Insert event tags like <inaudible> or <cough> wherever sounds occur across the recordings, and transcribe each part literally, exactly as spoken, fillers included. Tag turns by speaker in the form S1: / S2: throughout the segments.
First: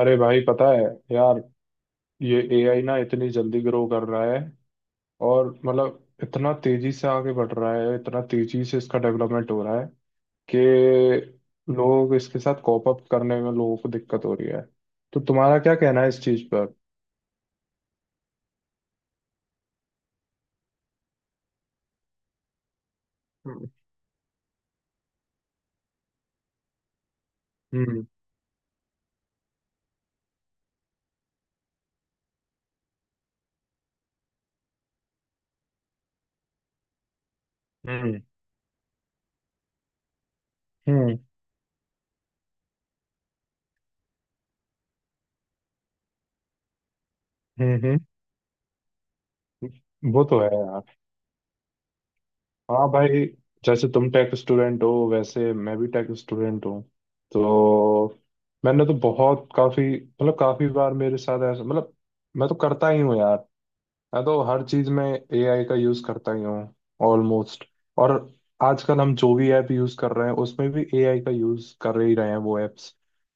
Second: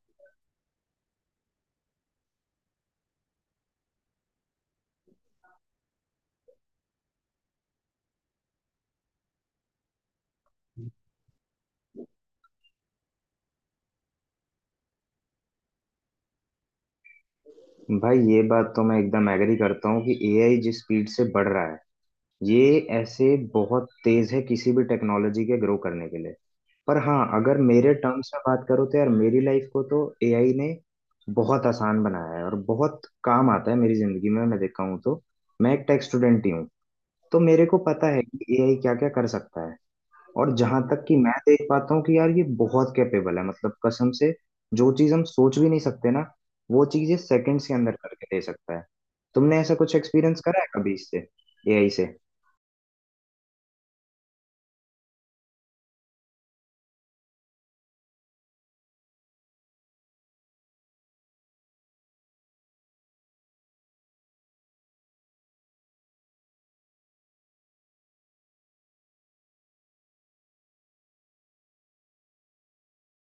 S1: अरे भाई, पता है यार, ये ए आई ना इतनी जल्दी ग्रो कर रहा है। और मतलब इतना तेजी से आगे बढ़ रहा है, इतना तेजी से इसका डेवलपमेंट हो रहा है कि लोग इसके साथ कॉप अप करने में लोगों को दिक्कत हो रही है। तो तुम्हारा क्या कहना है इस चीज पर?
S2: भाई ये बात तो मैं एकदम एग्री करता हूँ कि एआई जिस स्पीड से बढ़ रहा है। ये ऐसे
S1: हम्म।
S2: बहुत तेज है किसी भी टेक्नोलॉजी के ग्रो करने के लिए। पर हाँ, अगर मेरे
S1: हम्म।
S2: टर्म्स में बात करो तो यार, मेरी लाइफ को तो एआई ने बहुत आसान बनाया है और बहुत काम आता है मेरी जिंदगी में, मैं देखा हूँ तो। मैं एक टेक स्टूडेंट ही हूँ, तो मेरे को पता
S1: हम्म।
S2: है कि एआई क्या क्या कर सकता है। और जहां तक कि
S1: हम्म।
S2: मैं देख पाता हूँ कि यार ये बहुत कैपेबल है, मतलब कसम से। जो चीज हम सोच भी नहीं सकते ना, वो चीज ये सेकंड्स के
S1: हम्म,
S2: अंदर
S1: हम्म,
S2: करके दे सकता है। तुमने ऐसा कुछ
S1: वो
S2: एक्सपीरियंस
S1: तो है।
S2: करा है कभी इससे, एआई से?
S1: हाँ भाई, जैसे तुम टेक स्टूडेंट हो, वैसे मैं भी टेक स्टूडेंट हूँ। तो मैंने तो बहुत काफी मतलब काफी बार मेरे साथ ऐसा, मतलब मैं तो करता ही हूँ यार, मैं तो हर चीज में एआई का यूज करता ही हूँ ऑलमोस्ट। और आजकल हम जो भी ऐप यूज कर रहे हैं, उसमें भी एआई का यूज कर ही रहे हैं वो एप्स।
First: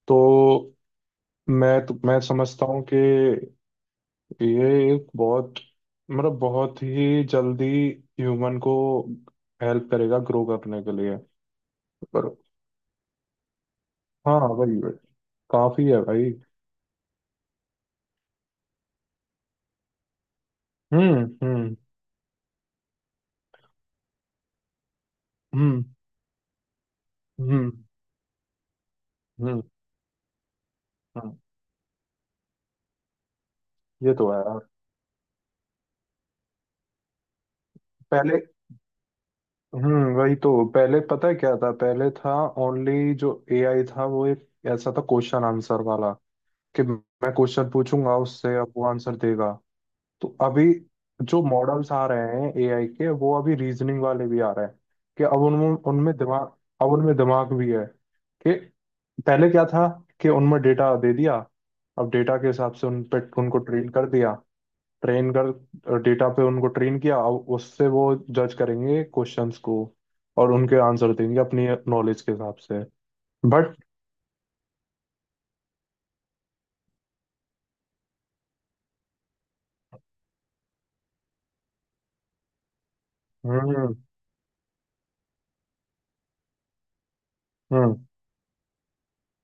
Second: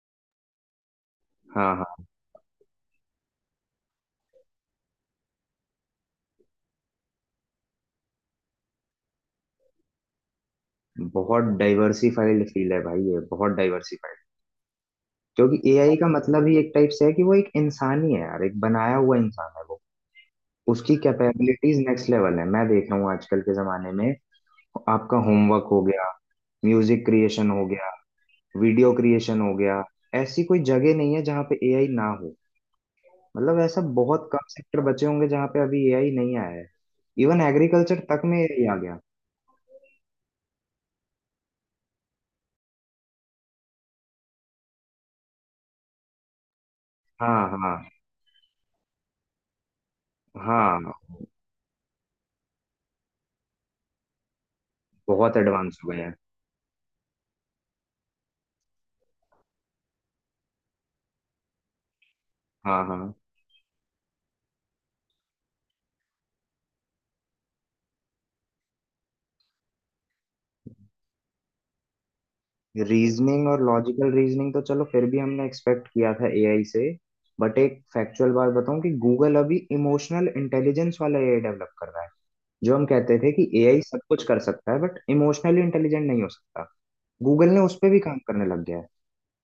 S1: तो
S2: हाँ
S1: मैं तो
S2: हाँ।
S1: मैं समझता हूँ कि ये एक बहुत, मतलब बहुत ही जल्दी ह्यूमन को हेल्प करेगा ग्रो करने के लिए।
S2: बहुत
S1: पर
S2: डाइवर्सिफाइड फील्ड है भाई, ये बहुत डाइवर्सिफाइड।
S1: हाँ, वही वही।
S2: क्योंकि
S1: काफी
S2: एआई
S1: है
S2: का
S1: भाई।
S2: मतलब ही एक टाइप से है कि वो एक इंसान ही है यार, एक बनाया हुआ इंसान है वो। उसकी
S1: हम्म।
S2: कैपेबिलिटीज
S1: हम्म।
S2: नेक्स्ट लेवल है, मैं देख रहा हूँ आजकल के जमाने में। आपका होमवर्क हो
S1: हम्म।
S2: गया, म्यूजिक क्रिएशन हो
S1: हम्म।
S2: गया, वीडियो क्रिएशन हो
S1: हम्म।
S2: गया। ऐसी कोई जगह नहीं है
S1: हम्म,
S2: जहाँ पे एआई ना हो। मतलब ऐसा
S1: ये
S2: बहुत
S1: तो है
S2: कम
S1: यार।
S2: सेक्टर बचे होंगे जहाँ पे अभी एआई नहीं आया है। इवन एग्रीकल्चर तक
S1: पहले...
S2: में एआई आ गया।
S1: हम्म वही तो, पहले पता है क्या था, पहले था ओनली जो एआई था वो एक ऐसा था, क्वेश्चन आंसर वाला। कि मैं
S2: हाँ
S1: क्वेश्चन
S2: हाँ
S1: पूछूंगा उससे, अब वो आंसर देगा। तो अभी
S2: हाँ।
S1: जो मॉडल्स आ रहे हैं एआई के, वो अभी रीजनिंग वाले भी आ रहे हैं। कि
S2: बहुत
S1: अब उनमें
S2: एडवांस हो गया है।
S1: उनमें दिमाग, अब उनमें दिमाग भी है। कि पहले क्या था, कि उनमें डेटा दे दिया, अब डेटा के हिसाब
S2: हाँ
S1: से उन
S2: हाँ।
S1: पे उनको ट्रेन कर दिया। ट्रेन कर डेटा पे उनको ट्रेन किया, अब उससे वो जज करेंगे क्वेश्चंस को और उनके आंसर देंगे अपनी नॉलेज के हिसाब से।
S2: रीजनिंग और
S1: बट...
S2: लॉजिकल रीजनिंग तो चलो फिर भी हमने एक्सपेक्ट किया था एआई से। बट एक फैक्चुअल बात बताऊं, कि गूगल अभी इमोशनल इंटेलिजेंस वाला एआई डेवलप कर रहा है। जो हम कहते थे कि एआई
S1: हम्म।
S2: सब कुछ कर सकता है बट इमोशनली इंटेलिजेंट नहीं हो सकता, गूगल ने उस पर
S1: हम्म।
S2: भी काम करने लग गया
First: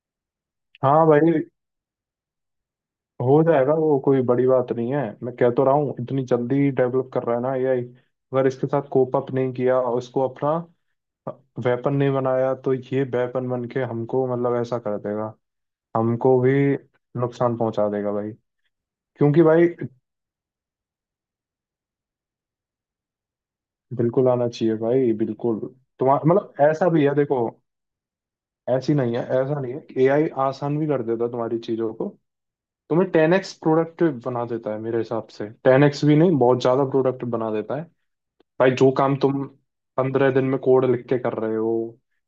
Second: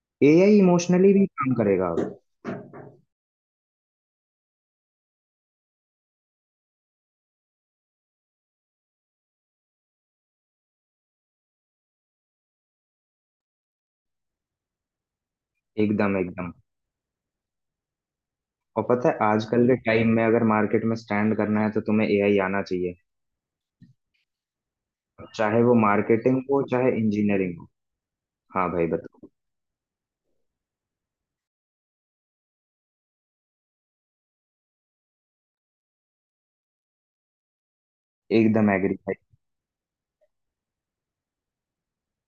S2: है। एआई
S1: हाँ
S2: इमोशनली भी
S1: भाई,
S2: काम करेगा।
S1: हो जाएगा वो, कोई बड़ी बात नहीं है। मैं कह तो रहा हूँ इतनी जल्दी डेवलप कर रहा है ना एआई। अगर इसके साथ कोप अप नहीं किया और इसको अपना वेपन नहीं बनाया, तो ये वेपन बन के हमको, मतलब ऐसा कर देगा,
S2: एकदम
S1: हमको भी
S2: एकदम।
S1: नुकसान पहुंचा देगा भाई।
S2: और पता है
S1: क्योंकि भाई,
S2: आजकल के टाइम में अगर मार्केट में स्टैंड करना है तो तुम्हें एआई आना चाहिए।
S1: बिल्कुल आना चाहिए भाई, बिल्कुल।
S2: चाहे वो
S1: तुम्हारा
S2: मार्केटिंग
S1: मतलब
S2: हो
S1: ऐसा
S2: चाहे
S1: भी है, देखो,
S2: इंजीनियरिंग हो। हाँ भाई
S1: ऐसी नहीं है,
S2: बताओ।
S1: ऐसा नहीं है कि एआई आसान भी कर देता है तुम्हारी चीजों को, तुम्हें टेन एक्स प्रोडक्टिव बना देता है। मेरे हिसाब से टेन एक्स भी नहीं, बहुत ज्यादा प्रोडक्टिव बना देता है।
S2: एकदम
S1: भाई, जो
S2: एग्री भाई।
S1: काम तुम पंद्रह दिन में कोड लिख के कर रहे हो,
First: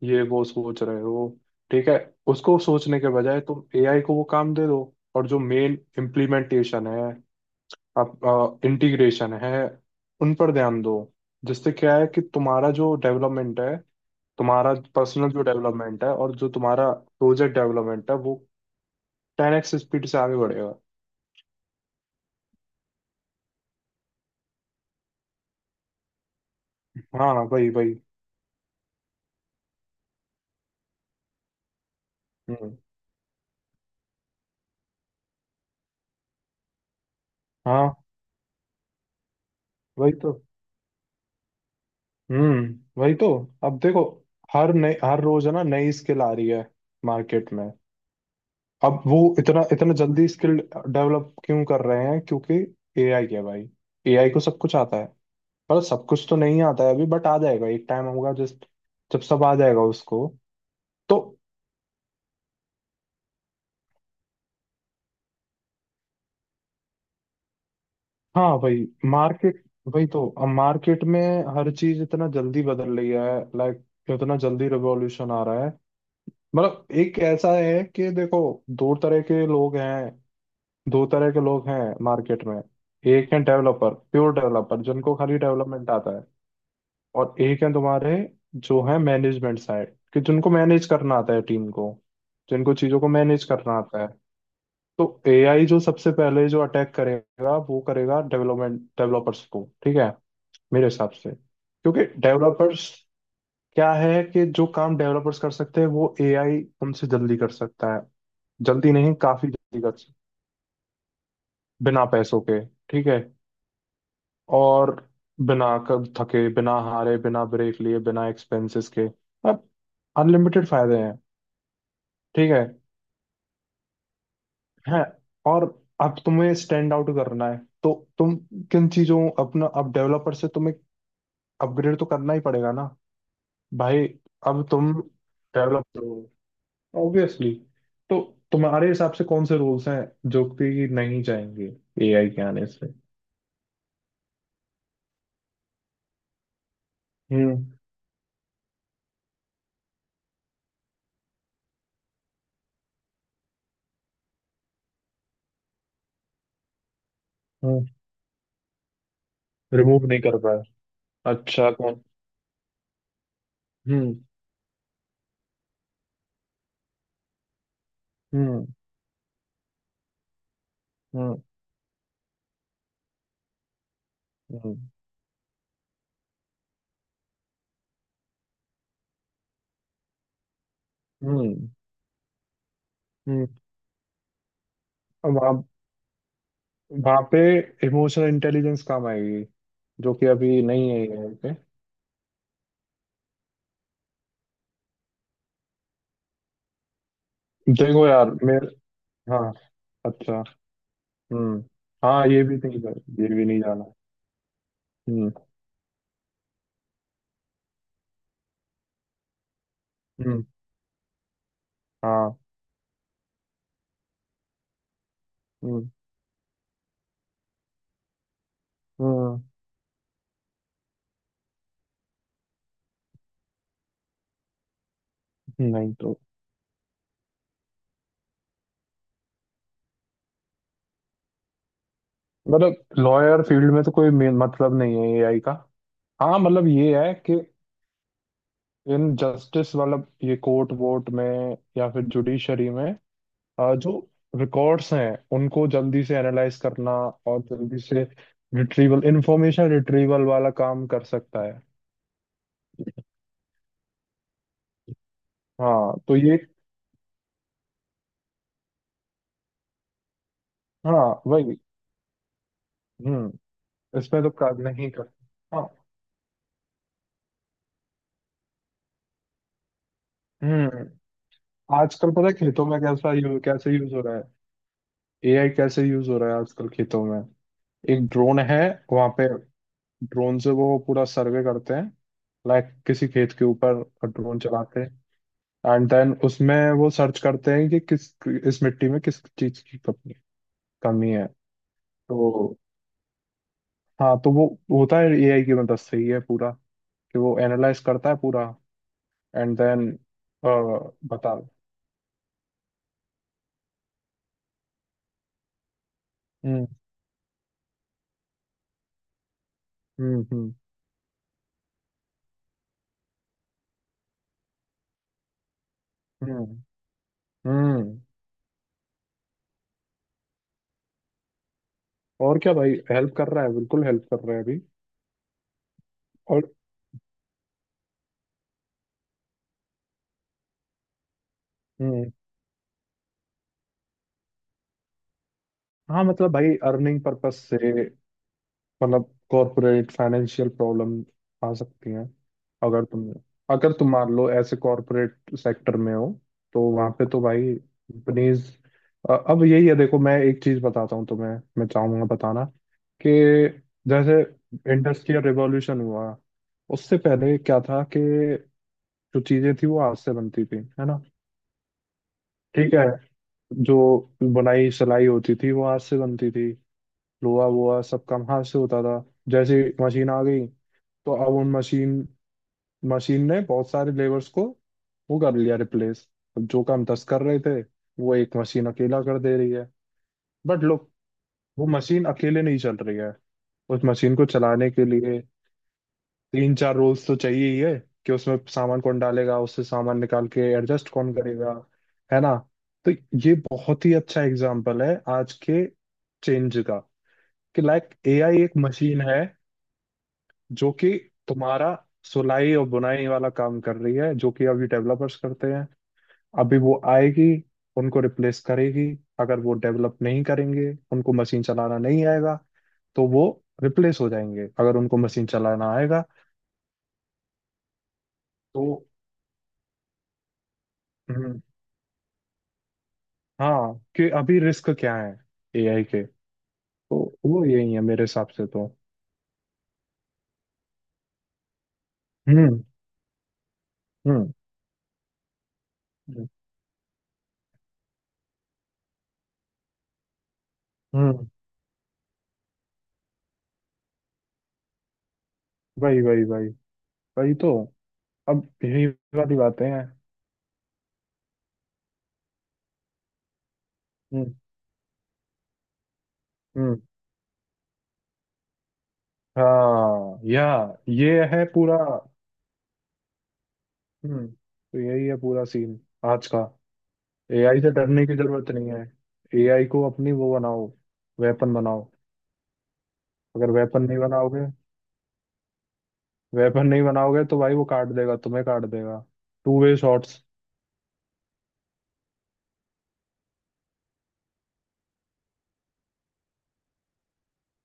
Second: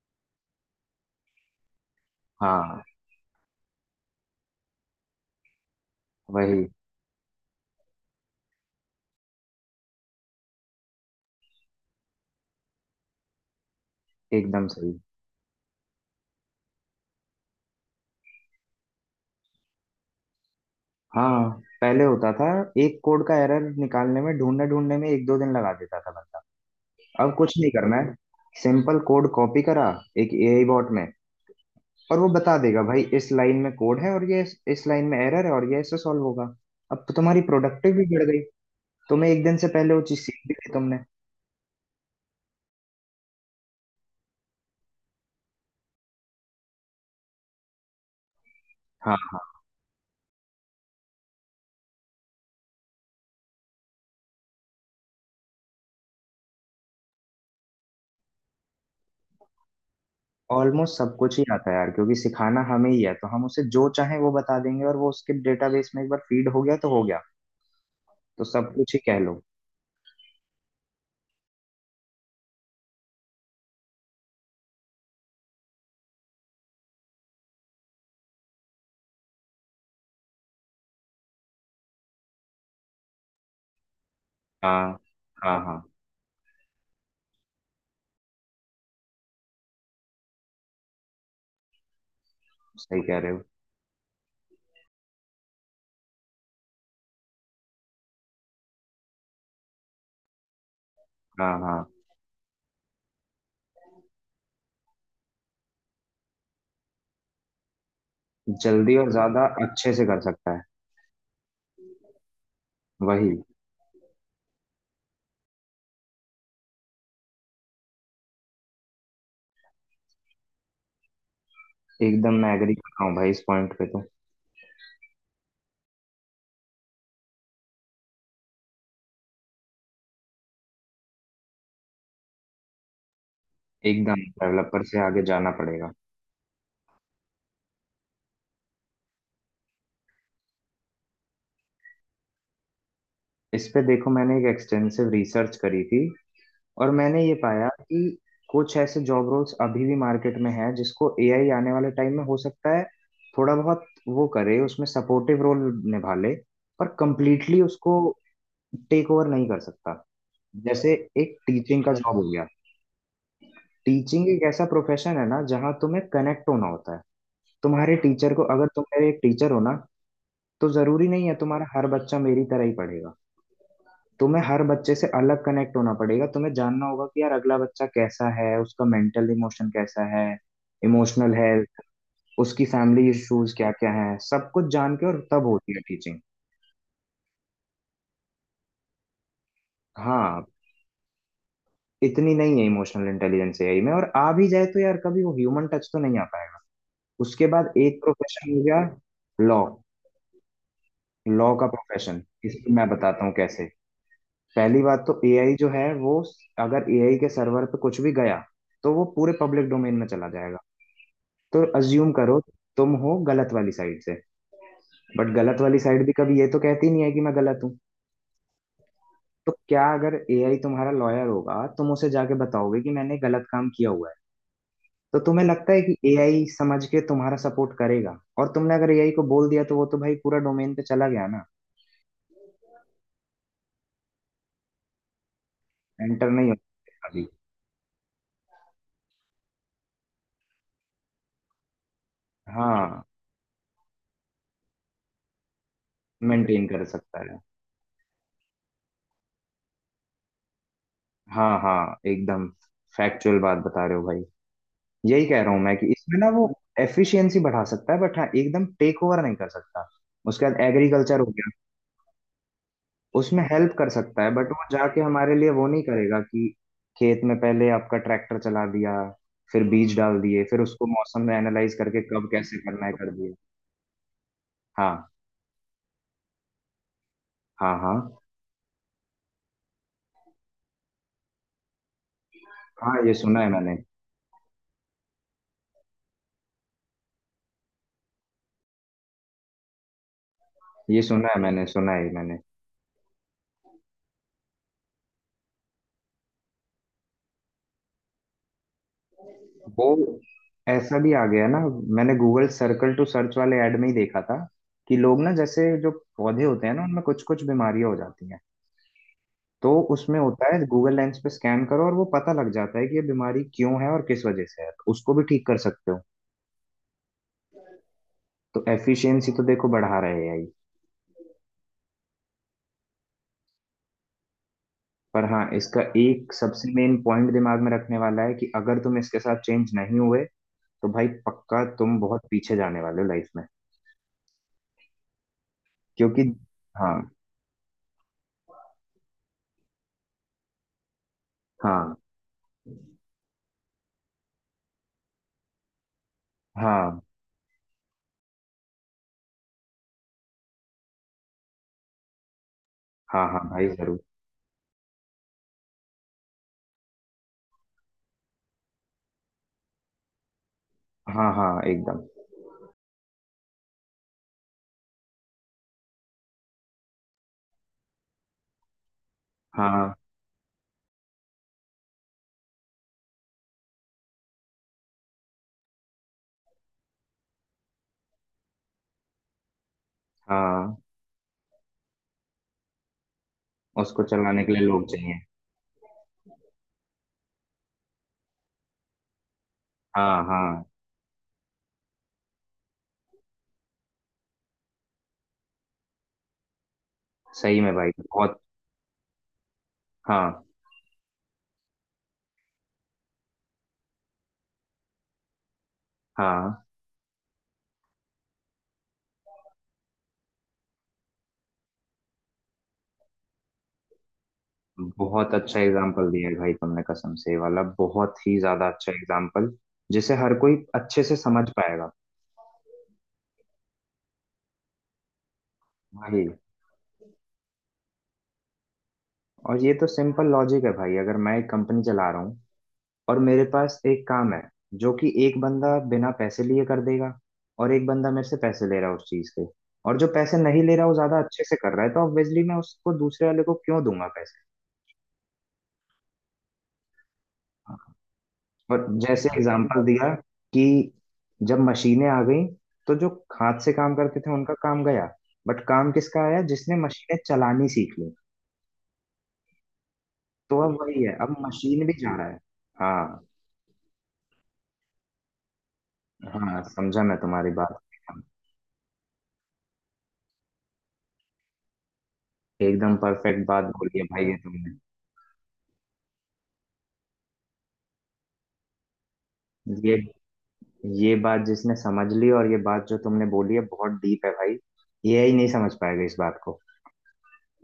S1: ये वो सोच रहे हो, ठीक है? उसको
S2: हाँ
S1: सोचने के बजाय तुम एआई को वो काम दे दो। और जो मेन
S2: वही।
S1: इम्प्लीमेंटेशन है, आप इंटीग्रेशन है, उन पर ध्यान दो। जिससे क्या है कि तुम्हारा जो डेवलपमेंट है,
S2: एकदम
S1: तुम्हारा
S2: सही।
S1: पर्सनल जो डेवलपमेंट है, और जो तुम्हारा प्रोजेक्ट डेवलपमेंट है, वो टेन एक्स स्पीड से आगे बढ़ेगा।
S2: हाँ, पहले होता था एक कोड का एरर निकालने में, ढूंढने ढूंढने में एक दो दिन लगा देता था बंदा।
S1: हाँ
S2: अब
S1: हाँ,
S2: कुछ
S1: वही
S2: नहीं
S1: वही।
S2: करना है, सिंपल कोड कॉपी करा एक एआई बॉट में, और वो बता
S1: हम्म।
S2: देगा भाई इस लाइन में कोड है और ये इस, इस लाइन में एरर है और ये ऐसे सॉल्व होगा। अब तो तुम्हारी
S1: हाँ
S2: प्रोडक्टिव भी बढ़ गई। तुम्हें एक दिन से पहले वो
S1: वही
S2: चीज
S1: तो।
S2: सीख भी ली तुमने।
S1: हम्म, वही तो। अब देखो, हर नई... हर रोज है ना, नई स्किल आ रही है मार्केट में। अब वो
S2: हाँ हाँ।
S1: इतना इतना जल्दी स्किल डेवलप क्यों कर रहे हैं? क्योंकि एआई है भाई, एआई को सब कुछ आता है। पर सब कुछ तो नहीं आता है अभी, बट आ जाएगा। एक टाइम होगा, जस्ट जब सब आ जाएगा उसको।
S2: ऑलमोस्ट सब
S1: तो
S2: कुछ ही आता है यार, क्योंकि सिखाना हमें ही है तो हम उसे जो चाहे वो बता देंगे और वो उसके डेटाबेस में एक बार फीड हो गया तो हो गया। तो
S1: हाँ
S2: सब
S1: भाई।
S2: कुछ ही कह लो।
S1: मार्केट... वही तो, अब मार्केट में हर चीज इतना जल्दी बदल रही है, लाइक इतना जल्दी रिवॉल्यूशन आ रहा है। मतलब एक ऐसा है कि देखो, दो तरह के लोग हैं, दो तरह के लोग हैं मार्केट में। एक है डेवलपर, प्योर डेवलपर
S2: हाँ
S1: जिनको खाली
S2: हाँ हाँ।
S1: डेवलपमेंट आता है। और एक है तुम्हारे, जो है मैनेजमेंट साइड, कि जिनको मैनेज करना आता है टीम को, जिनको चीजों
S2: सही
S1: को
S2: कह रहे हो।
S1: मैनेज करना आता है। तो एआई जो सबसे पहले जो अटैक करेगा, वो करेगा डेवलपमेंट... डेवलपर्स को, ठीक है, मेरे हिसाब से।
S2: हाँ हाँ।
S1: क्योंकि डेवलपर्स क्या है, कि जो काम डेवलपर्स कर सकते हैं वो एआई उनसे जल्दी कर सकता है। जल्दी
S2: जल्दी और
S1: नहीं, काफी
S2: ज्यादा
S1: जल्दी
S2: अच्छे
S1: कर
S2: से
S1: सकता,
S2: कर सकता है।
S1: बिना पैसों के, ठीक है।
S2: वही।
S1: और बिना कब थके, बिना हारे, बिना ब्रेक लिए, बिना एक्सपेंसेस के। अब अनलिमिटेड फायदे हैं।
S2: एकदम
S1: ठीक
S2: मैं
S1: है,
S2: एग्री कर रहा हूँ भाई इस पॉइंट पे तो।
S1: हैं। और अब तुम्हें स्टैंड आउट करना है। तो तुम किन चीजों... अपना, अब डेवलपर से तुम्हें अपग्रेड तो करना ही पड़ेगा ना भाई।
S2: एकदम
S1: अब
S2: डेवलपर
S1: तुम
S2: से आगे जाना पड़ेगा।
S1: डेवलपर हो ऑब्वियसली, तो तुम्हारे हिसाब से कौन से रूल्स हैं जो कि नहीं जाएंगे एआई के आने से?
S2: इस पे देखो मैंने एक एक्सटेंसिव रिसर्च करी थी, और मैंने ये
S1: हम्म।
S2: पाया कि कुछ ऐसे जॉब रोल्स अभी भी मार्केट में हैं जिसको एआई आने वाले टाइम में हो सकता है थोड़ा बहुत वो करे, उसमें सपोर्टिव रोल निभा ले, पर कंप्लीटली
S1: हम्म।
S2: उसको टेक ओवर नहीं कर सकता।
S1: रिमूव नहीं कर पाए।
S2: जैसे, एक
S1: अच्छा,
S2: टीचिंग का
S1: कौन?
S2: जॉब हो गया।
S1: हम्म।
S2: टीचिंग एक ऐसा प्रोफेशन है ना जहाँ तुम्हें कनेक्ट होना होता है। तुम्हारे टीचर को,
S1: हम्म।
S2: अगर तुम मेरे एक टीचर हो ना, तो जरूरी नहीं है
S1: हम्म।
S2: तुम्हारा हर बच्चा मेरी तरह ही पढ़ेगा। तुम्हें हर
S1: हम्म।
S2: बच्चे से अलग कनेक्ट होना पड़ेगा, तुम्हें जानना होगा कि यार अगला बच्चा कैसा है, उसका मेंटल इमोशन कैसा है, इमोशनल
S1: हम्म।
S2: हेल्थ, उसकी फैमिली
S1: हम्म।
S2: इश्यूज क्या क्या हैं, सब कुछ जान के और
S1: अब
S2: तब
S1: वहाँ
S2: होती है टीचिंग।
S1: वहाँ पे इमोशनल इंटेलिजेंस काम आएगी, जो कि
S2: हाँ।
S1: अभी नहीं है यहाँ पे।
S2: इतनी नहीं है इमोशनल इंटेलिजेंस एआई में, और आ भी जाए तो यार कभी वो ह्यूमन टच तो नहीं आ पाएगा। उसके बाद एक
S1: देखो यार
S2: प्रोफेशन हो
S1: मेरे...
S2: गया,
S1: हाँ,
S2: लॉ।
S1: अच्छा।
S2: लॉ
S1: हम्म।
S2: का प्रोफेशन,
S1: हाँ, ये भी
S2: इसकी
S1: नहीं,
S2: मैं बताता हूँ
S1: ये भी नहीं
S2: कैसे।
S1: जाना।
S2: पहली बात, तो
S1: हम्म।
S2: एआई जो है वो, अगर एआई के सर्वर पे कुछ भी गया तो वो पूरे पब्लिक डोमेन में चला
S1: हम्म।
S2: जाएगा। तो अज्यूम
S1: हाँ।
S2: करो, तुम हो गलत वाली साइड से। बट गलत वाली
S1: हम्म।
S2: साइड भी कभी ये तो कहती नहीं है कि मैं गलत हूँ।
S1: हम्म।
S2: तो क्या अगर एआई तुम्हारा लॉयर होगा, तुम उसे जाके बताओगे कि मैंने गलत काम किया हुआ है? तो तुम्हें लगता है
S1: नहीं
S2: कि
S1: तो,
S2: एआई समझ के तुम्हारा सपोर्ट करेगा, और तुमने अगर एआई को बोल दिया तो वो तो भाई पूरा डोमेन पे चला गया ना।
S1: मतलब लॉयर फील्ड में तो कोई मे- मतलब नहीं है एआई का।
S2: एंटर
S1: हाँ
S2: नहीं हो
S1: मतलब ये
S2: सकता
S1: है
S2: अभी।
S1: कि इन जस्टिस, मतलब ये कोर्ट वोट में, या फिर जुडिशरी में
S2: हाँ,
S1: अ, जो रिकॉर्ड्स हैं उनको जल्दी से एनालाइज
S2: मेंटेन कर
S1: करना,
S2: सकता है।
S1: और जल्दी से रिट्रीवल इंफॉर्मेशन रिट्रीवल वाला काम कर सकता
S2: हाँ
S1: है।
S2: हाँ एकदम, फैक्चुअल बात बता रहे हो भाई। यही कह रहा हूं मैं कि
S1: हाँ तो
S2: इसमें ना
S1: ये,
S2: वो एफिशिएंसी बढ़ा सकता है, बट हाँ एकदम टेक ओवर नहीं कर सकता। उसके बाद एग्रीकल्चर
S1: हाँ
S2: हो गया।
S1: वही।
S2: उसमें
S1: हम्म,
S2: हेल्प कर
S1: इसमें
S2: सकता
S1: तो
S2: है, बट
S1: काम
S2: वो
S1: नहीं
S2: जाके
S1: कर।
S2: हमारे लिए वो
S1: हाँ।
S2: नहीं करेगा कि खेत में पहले आपका ट्रैक्टर चला दिया, फिर बीज डाल दिए, फिर उसको
S1: हम्म।
S2: मौसम में एनालाइज करके
S1: आजकल पता
S2: कब
S1: है
S2: कैसे
S1: खेतों में
S2: करना है कर
S1: कैसा
S2: दिए।
S1: यू, कैसे यूज हो रहा है,
S2: हाँ
S1: एआई कैसे यूज हो रहा है आजकल खेतों में?
S2: हाँ।
S1: एक
S2: हाँ
S1: ड्रोन है वहां पे, ड्रोन से वो पूरा सर्वे करते हैं, लाइक
S2: हाँ,
S1: किसी
S2: ये
S1: खेत
S2: सुना
S1: के
S2: है मैंने।
S1: ऊपर ड्रोन चलाते हैं। एंड देन उसमें वो सर्च करते हैं कि किस इस मिट्टी में किस चीज की कमी,
S2: ये
S1: कमी है।
S2: सुना है मैंने, सुना है ये मैंने।
S1: तो हाँ, तो वो होता है एआई की मदद से ही है पूरा, कि वो एनालाइज करता है पूरा, एंड
S2: वो,
S1: देन
S2: ऐसा भी आ
S1: बता।
S2: गया ना। मैंने गूगल सर्कल टू सर्च वाले ऐड में ही देखा था, कि लोग ना, जैसे जो पौधे होते
S1: हम्म।
S2: हैं ना उनमें कुछ कुछ बीमारियां हो जाती हैं। तो उसमें
S1: हम्म।
S2: होता
S1: हम्म।
S2: है गूगल लेंस पे स्कैन करो और वो पता लग जाता है कि ये बीमारी क्यों है और किस वजह से है, तो उसको भी ठीक कर सकते हो।
S1: हम्म। हम्म।
S2: तो एफिशिएंसी तो देखो बढ़ा रहे हैं ही।
S1: और क्या भाई, हेल्प कर रहा है, बिल्कुल हेल्प कर रहा है अभी।
S2: पर हाँ, इसका एक
S1: और
S2: सबसे मेन पॉइंट दिमाग में रखने वाला है कि अगर तुम इसके साथ चेंज नहीं हुए तो भाई पक्का तुम
S1: हम्म।
S2: बहुत पीछे जाने वाले हो लाइफ में।
S1: हाँ
S2: क्योंकि,
S1: मतलब भाई, अर्निंग
S2: हाँ।
S1: पर्पस से, मतलब कॉरपोरेट फाइनेंशियल प्रॉब्लम आ सकती
S2: हाँ
S1: हैं। अगर तुम अगर तुम मान लो ऐसे कॉरपोरेट सेक्टर में हो, तो वहां
S2: हाँ।
S1: पे तो भाई कंपनीज... अब यही है, देखो मैं एक चीज बताता हूँ तुम्हें, मैं चाहूंगा बताना कि
S2: हाँ हाँ हाँ, भाई जरूर।
S1: जैसे इंडस्ट्रियल रिवॉल्यूशन हुआ, उससे पहले क्या था कि जो चीजें थी वो हाथ से बनती थी, है ना?
S2: हाँ हाँ एकदम।
S1: ठीक है। जो बुनाई सिलाई होती थी वो हाथ से बनती थी, लोहा वोहा सब काम हाथ से होता था। जैसे
S2: हाँ
S1: मशीन आ गई, तो अब उन मशीन मशीन ने बहुत सारे लेबर्स को वो कर लिया रिप्लेस। जो काम दस कर रहे थे, वो एक मशीन अकेला कर दे रही है। बट
S2: हाँ,
S1: लोग, वो मशीन अकेले नहीं चल रही है, उस
S2: उसको
S1: मशीन को
S2: चलाने के लिए
S1: चलाने के
S2: लोग चाहिए।
S1: लिए तीन चार रोल्स तो चाहिए ही है। कि उसमें सामान कौन डालेगा, उससे सामान
S2: हाँ
S1: निकाल के
S2: हाँ।
S1: एडजस्ट कौन करेगा, है ना? तो ये बहुत ही अच्छा एग्जाम्पल है आज के चेंज का,
S2: सही
S1: कि
S2: में
S1: लाइक
S2: भाई बहुत।
S1: एआई एक मशीन है
S2: हाँ
S1: जो कि तुम्हारा सिलाई और बुनाई वाला काम कर रही है, जो कि अभी डेवलपर्स करते हैं। अभी
S2: हाँ।
S1: वो आएगी, उनको रिप्लेस करेगी। अगर वो डेवलप नहीं करेंगे, उनको मशीन चलाना नहीं आएगा, तो वो रिप्लेस हो जाएंगे। अगर उनको मशीन
S2: बहुत अच्छा
S1: चलाना आएगा
S2: एग्जाम्पल दिया है भाई तुमने, कसम से ये वाला बहुत ही
S1: तो...
S2: ज्यादा अच्छा एग्जाम्पल। जिसे हर कोई अच्छे से
S1: हम्म,
S2: समझ पाएगा।
S1: हाँ, कि अभी रिस्क क्या है एआई के,
S2: भाई,
S1: तो वो यही है मेरे हिसाब से तो।
S2: और ये तो सिंपल लॉजिक है भाई। अगर मैं एक कंपनी चला रहा हूँ
S1: हम्म।
S2: और मेरे पास एक
S1: हम्म।
S2: काम है जो कि एक बंदा बिना
S1: हम्म।
S2: पैसे लिए कर देगा, और एक बंदा मेरे से पैसे ले रहा है उस चीज के, और जो पैसे नहीं ले रहा वो ज्यादा
S1: हम्म,
S2: अच्छे से कर रहा है, तो ऑब्वियसली मैं उसको, दूसरे वाले को क्यों दूंगा पैसे?
S1: वही वही वही। वही तो, अब यही
S2: और जैसे
S1: वाली बातें हैं।
S2: एग्जाम्पल दिया कि जब मशीनें आ गई, तो जो हाथ से काम करते थे
S1: हम्म।
S2: उनका काम गया, बट काम किसका आया? जिसने
S1: हम्म।
S2: मशीनें चलानी सीख ली।
S1: हाँ या।
S2: तो अब वही है,
S1: ये
S2: अब
S1: है पूरा।
S2: मशीन भी जा रहा है। हाँ,
S1: हम्म तो यही है पूरा सीन आज का।
S2: हाँ समझा मैं तुम्हारी
S1: एआई से
S2: बात।
S1: डरने की जरूरत नहीं है, एआई को अपनी वो बनाओ, वेपन बनाओ।
S2: एकदम परफेक्ट
S1: अगर
S2: बात
S1: वेपन नहीं
S2: बोली है भाई ये
S1: बनाओगे,
S2: तुमने।
S1: वेपन नहीं बनाओगे तो भाई, वो काट देगा, तुम्हें काट देगा। टू वे
S2: ये
S1: शॉट्स।
S2: ये बात जिसने समझ ली, और ये बात जो तुमने बोली है बहुत डीप है भाई। एआई नहीं समझ पाएगा इस बात को।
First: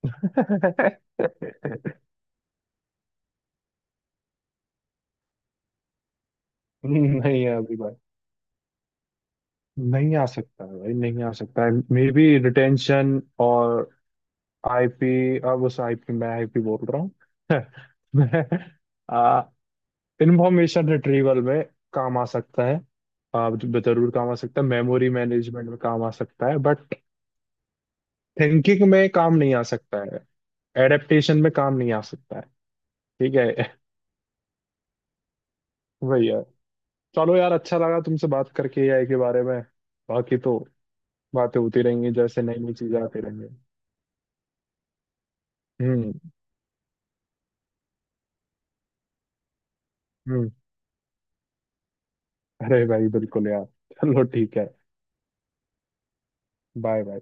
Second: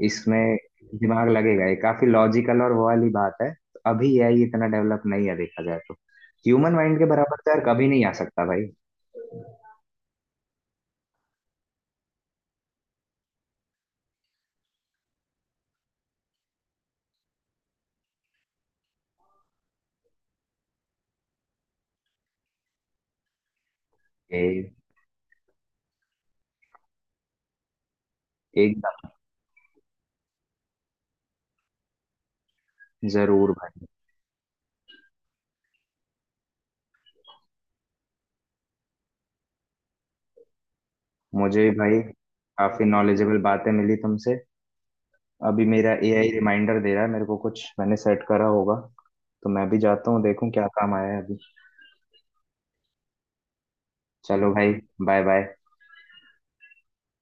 S1: <laughs>
S2: इसमें दिमाग लगेगा, ये काफी लॉजिकल और वो वाली बात है, तो अभी एआई इतना डेवलप नहीं है देखा जाए तो। ह्यूमन माइंड के बराबर
S1: नहीं
S2: तो
S1: है
S2: यार
S1: अभी
S2: कभी
S1: भाई,
S2: नहीं आ सकता भाई।
S1: नहीं आ सकता है भाई, नहीं आ सकता है। मे बी रिटेंशन और आई पी, अब उस आईपी... मैं आईपी बोल रहा हूँ <laughs> मैं इंफॉर्मेशन रिट्रीवल में काम आ सकता है। आप ज- जरूर काम आ
S2: ए,
S1: सकता है, मेमोरी मैनेजमेंट में काम आ सकता है। बट थिंकिंग
S2: एकदम।
S1: में काम नहीं आ सकता है, एडेप्टेशन में काम नहीं आ सकता है। ठीक
S2: जरूर
S1: है
S2: भाई।
S1: <laughs> वही है। चलो यार, अच्छा लगा तुमसे बात करके एआई के बारे में। बाकी तो बातें
S2: मुझे भी
S1: होती
S2: भाई
S1: रहेंगी, जैसे नई नई
S2: काफी
S1: चीजें आती
S2: नॉलेजेबल
S1: रहेंगी।
S2: बातें मिली तुमसे। अभी मेरा
S1: हम्म।
S2: एआई रिमाइंडर दे रहा है मेरे को, कुछ मैंने सेट करा होगा। तो मैं भी जाता हूँ देखूं
S1: हम्म।
S2: क्या काम आया है अभी।
S1: अरे भाई, बिल्कुल यार। चलो,
S2: चलो
S1: ठीक है।
S2: भाई, बाय बाय।
S1: Bye bye.